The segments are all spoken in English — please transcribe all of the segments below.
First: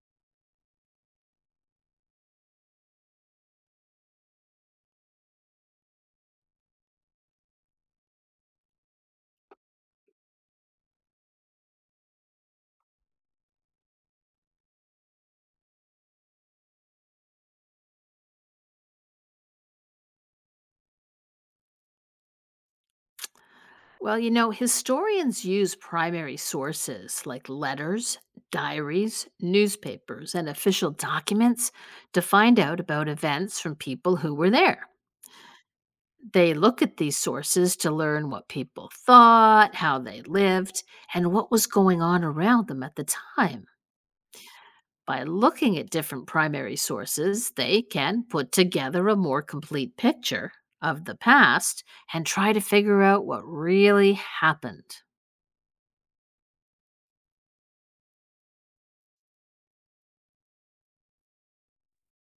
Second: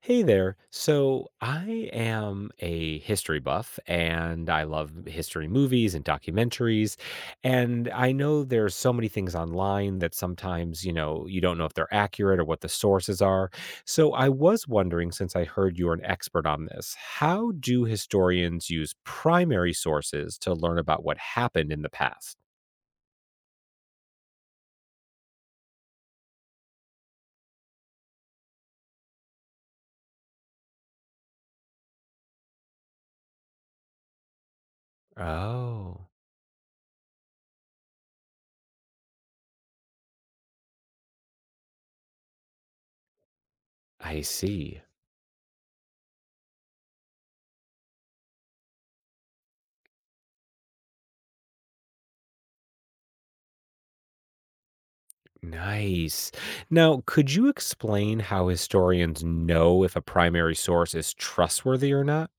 Hey there. So I am a history buff and I love history movies and documentaries. And I know there's so many things online that sometimes, you don't know if they're accurate or what the sources are. So I was wondering, since I heard you're an expert on this, how do historians use primary sources to learn about what happened in the past? Well, you know, historians use primary sources like letters, diaries, newspapers, and official documents to find out about events from people who were there. Oh, They look at these sources to learn what people thought, how they lived, and what was going on around them at the time. I see. By looking at different primary sources, they can put together a more complete picture of the past and try to figure out what really happened. Nice. Now, could you explain how historians know if a primary source is trustworthy or not?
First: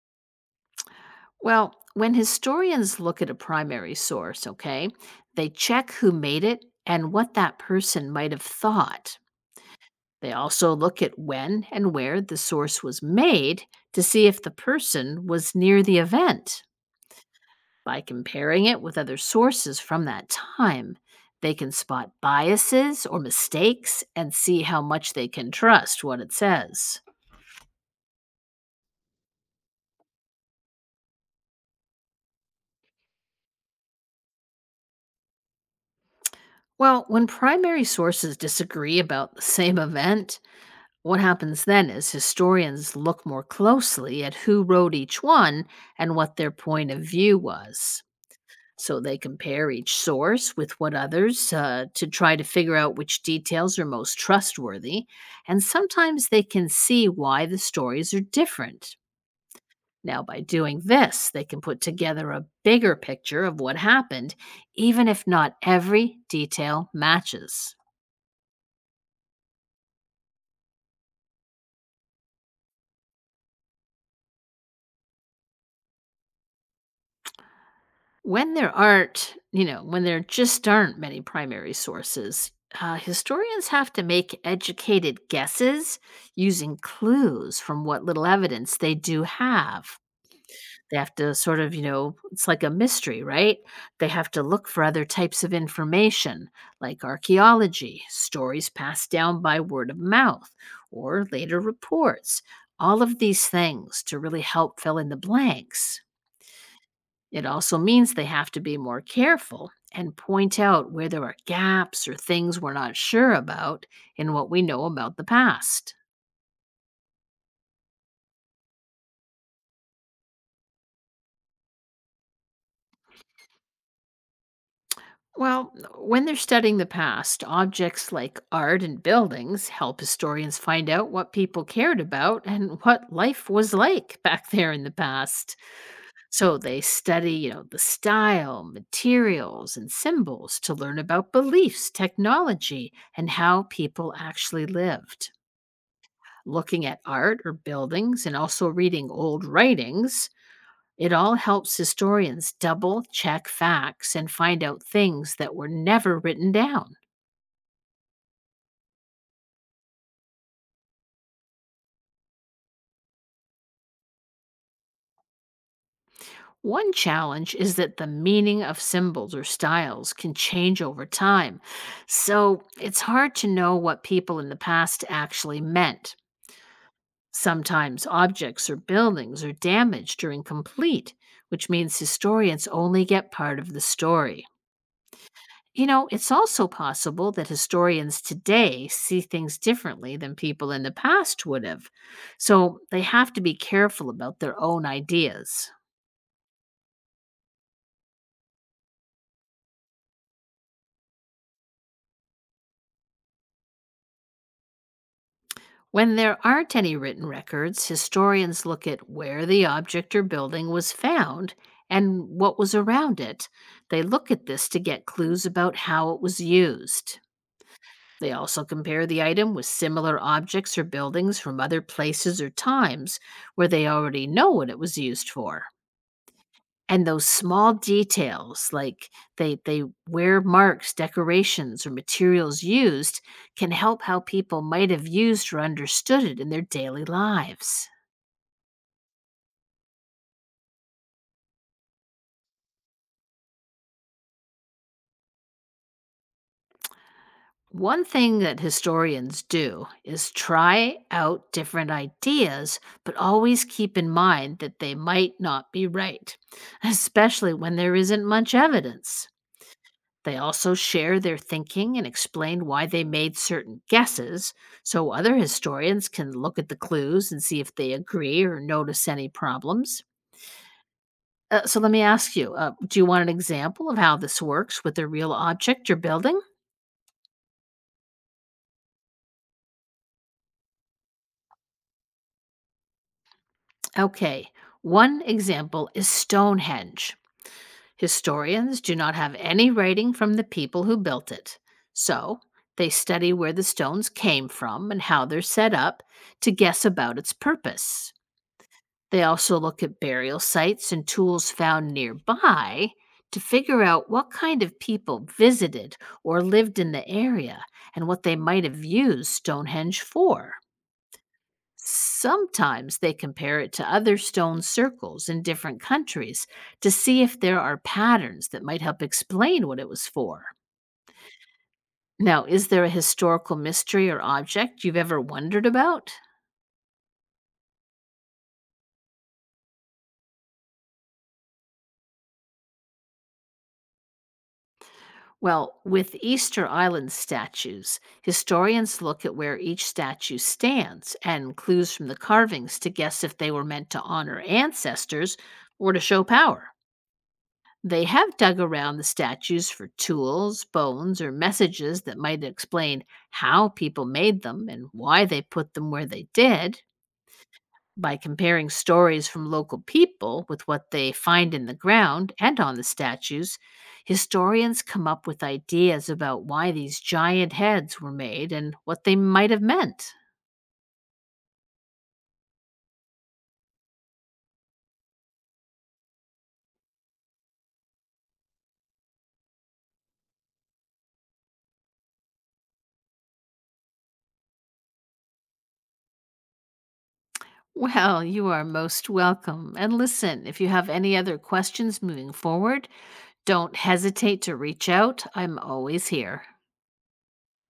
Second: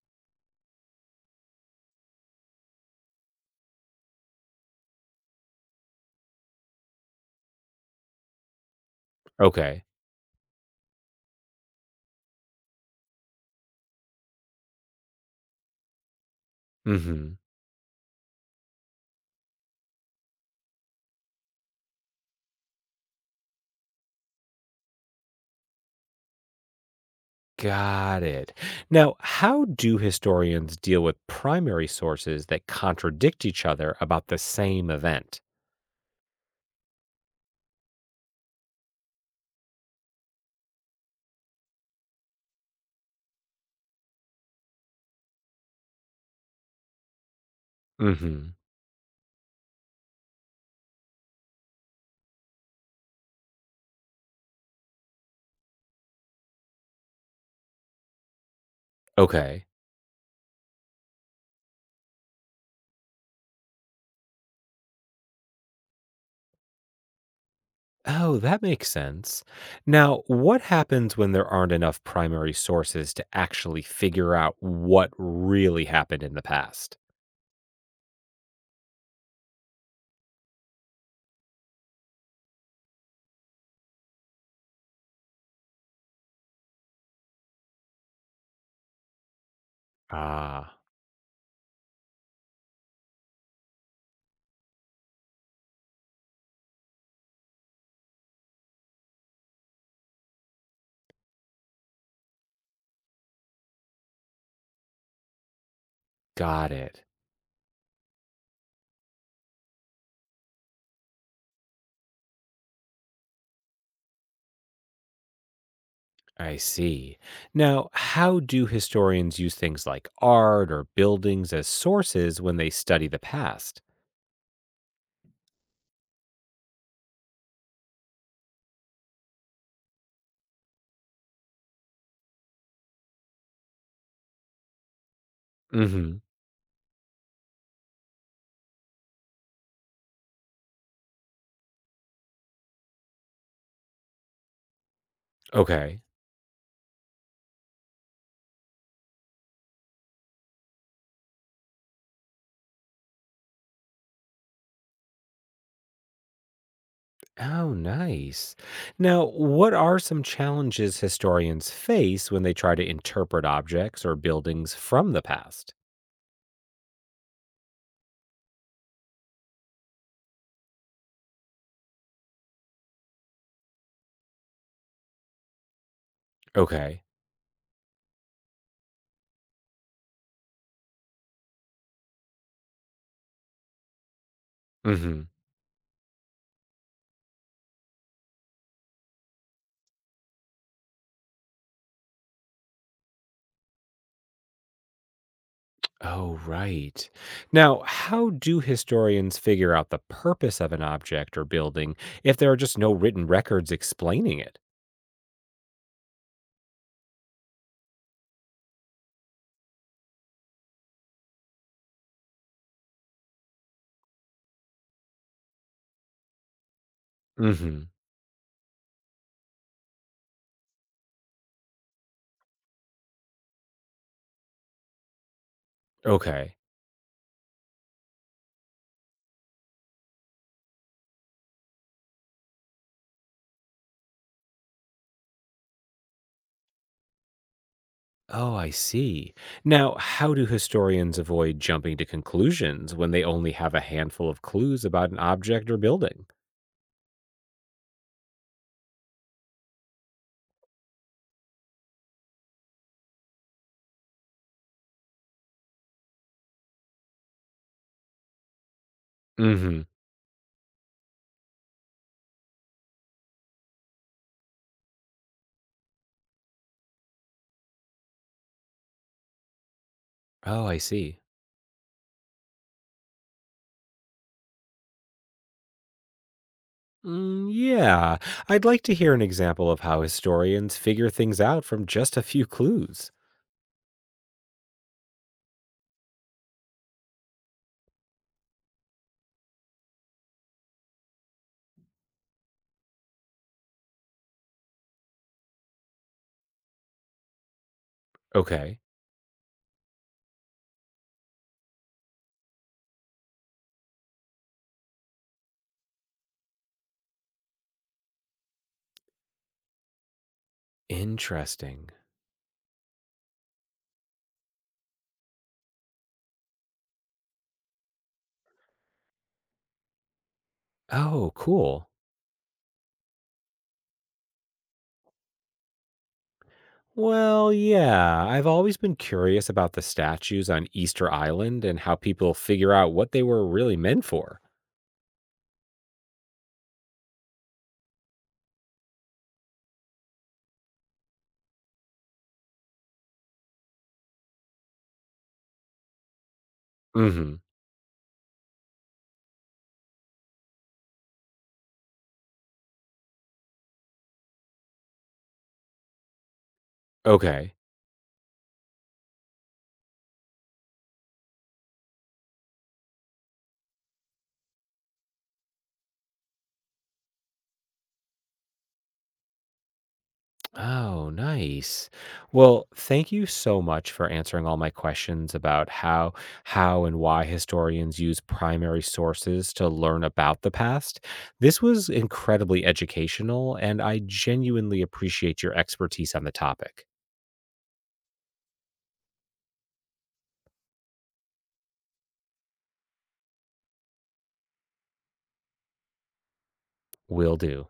Well, when historians look at a primary source, okay, they check who made it and what that person might have thought. Okay. They also look at when and where the source was made to see if the person was near the event. Hmm. By comparing it with other sources from that time, they can spot biases or mistakes and see how much they can trust what it says. Got it. Now, how do historians deal with primary sources that contradict each other about the same event? Well, when primary sources disagree about the same event, what happens then is historians look more closely at who wrote each one and what their point of view was. Hmm. So they compare each source with what others to try to figure out which details are most trustworthy, and sometimes they can see why the stories are different. Okay. Now, by doing this, they can put together a bigger picture of what happened, even if not every detail matches. Oh, that makes sense. Now, what happens when there aren't enough primary sources to actually figure out what really happened in the past? When there just aren't many primary sources, historians have to make educated guesses using clues from what little evidence they do have. Ah, They have to sort of, you know, it's like a mystery, right? They have to look for other types of information, like archaeology, stories passed down by word of mouth, or later reports. All of these things to really help fill in the blanks. got it. It also means they have to be more careful and point out where there are gaps or things we're not sure about in what we know about the past. I see. Now, how do historians use things like art or buildings as sources when they study the past? Well, when they're studying the past, objects like art and buildings help historians find out what people cared about and what life was like back there in the past. Hmm. So they study, you know, the style, materials, and symbols to learn about beliefs, technology, and how people actually lived. Okay. Looking at art or buildings and also reading old writings, it all helps historians double check facts and find out things that were never written down. Oh, nice. Now, what are some challenges historians face when they try to interpret objects or buildings from the past? One challenge is that the meaning of symbols or styles can change over time, so it's hard to know what people in the past actually meant. Okay. Sometimes objects or buildings are damaged or incomplete, which means historians only get part of the story. Hmm. You know, it's also possible that historians today see things differently than people in the past would have, so they have to be careful about their own ideas. Oh, right. Now, how do historians figure out the purpose of an object or building if there are just no written records explaining it? When there aren't any written records, historians look at where the object or building was found and what was around it. They look at this to get clues about how it was used. Hmm. They also compare the item with similar objects or buildings from other places or times where they already know what it was used for. Okay. And those small details, like they where marks, decorations, or materials used can help how people might have used or understood it in their daily lives. Oh, I see. Now, how do historians avoid jumping to conclusions when they only have a handful of clues about an object or building? One thing that historians do is try out different ideas, but always keep in mind that they might not be right, especially when there isn't much evidence. Hmm. They also share their thinking and explain why they made certain guesses, so other historians can look at the clues and see if they agree or notice any problems. Oh, I see. So let me ask you, do you want an example of how this works with a real object you're building? Mm, yeah, I'd like to hear an example of how historians figure things out from just a few clues. Okay, one example is Stonehenge. Historians do not have any writing from the people who built it. So they study where the stones came from and how they're set up to guess about its purpose. Okay. They also look at burial sites and tools found nearby to figure out what kind of people visited or lived in the area and what they might have used Stonehenge for. Interesting. Sometimes they compare it to other stone circles in different countries to see if there are patterns that might help explain what it was for. Oh, cool. Now, is there a historical mystery or object you've ever wondered about? Well, yeah, I've always been curious about the statues on Easter Island and how people figure out what they were really meant for. Well, with Easter Island statues, historians look at where each statue stands and clues from the carvings to guess if they were meant to honor ancestors or to show power. Mm hmm. They have dug around the statues for tools, bones, or messages that might explain how people made them and why they put them where they did. Okay. By comparing stories from local people with what they find in the ground and on the statues, historians come up with ideas about why these giant heads were made and what they might have meant. Oh, nice. Well, thank you so much for answering all my questions about how and why historians use primary sources to learn about the past. This was incredibly educational and I genuinely appreciate your expertise on the topic. Well, you are most welcome. And listen, if you have any other questions moving forward, don't hesitate to reach out. I'm always here. Will do.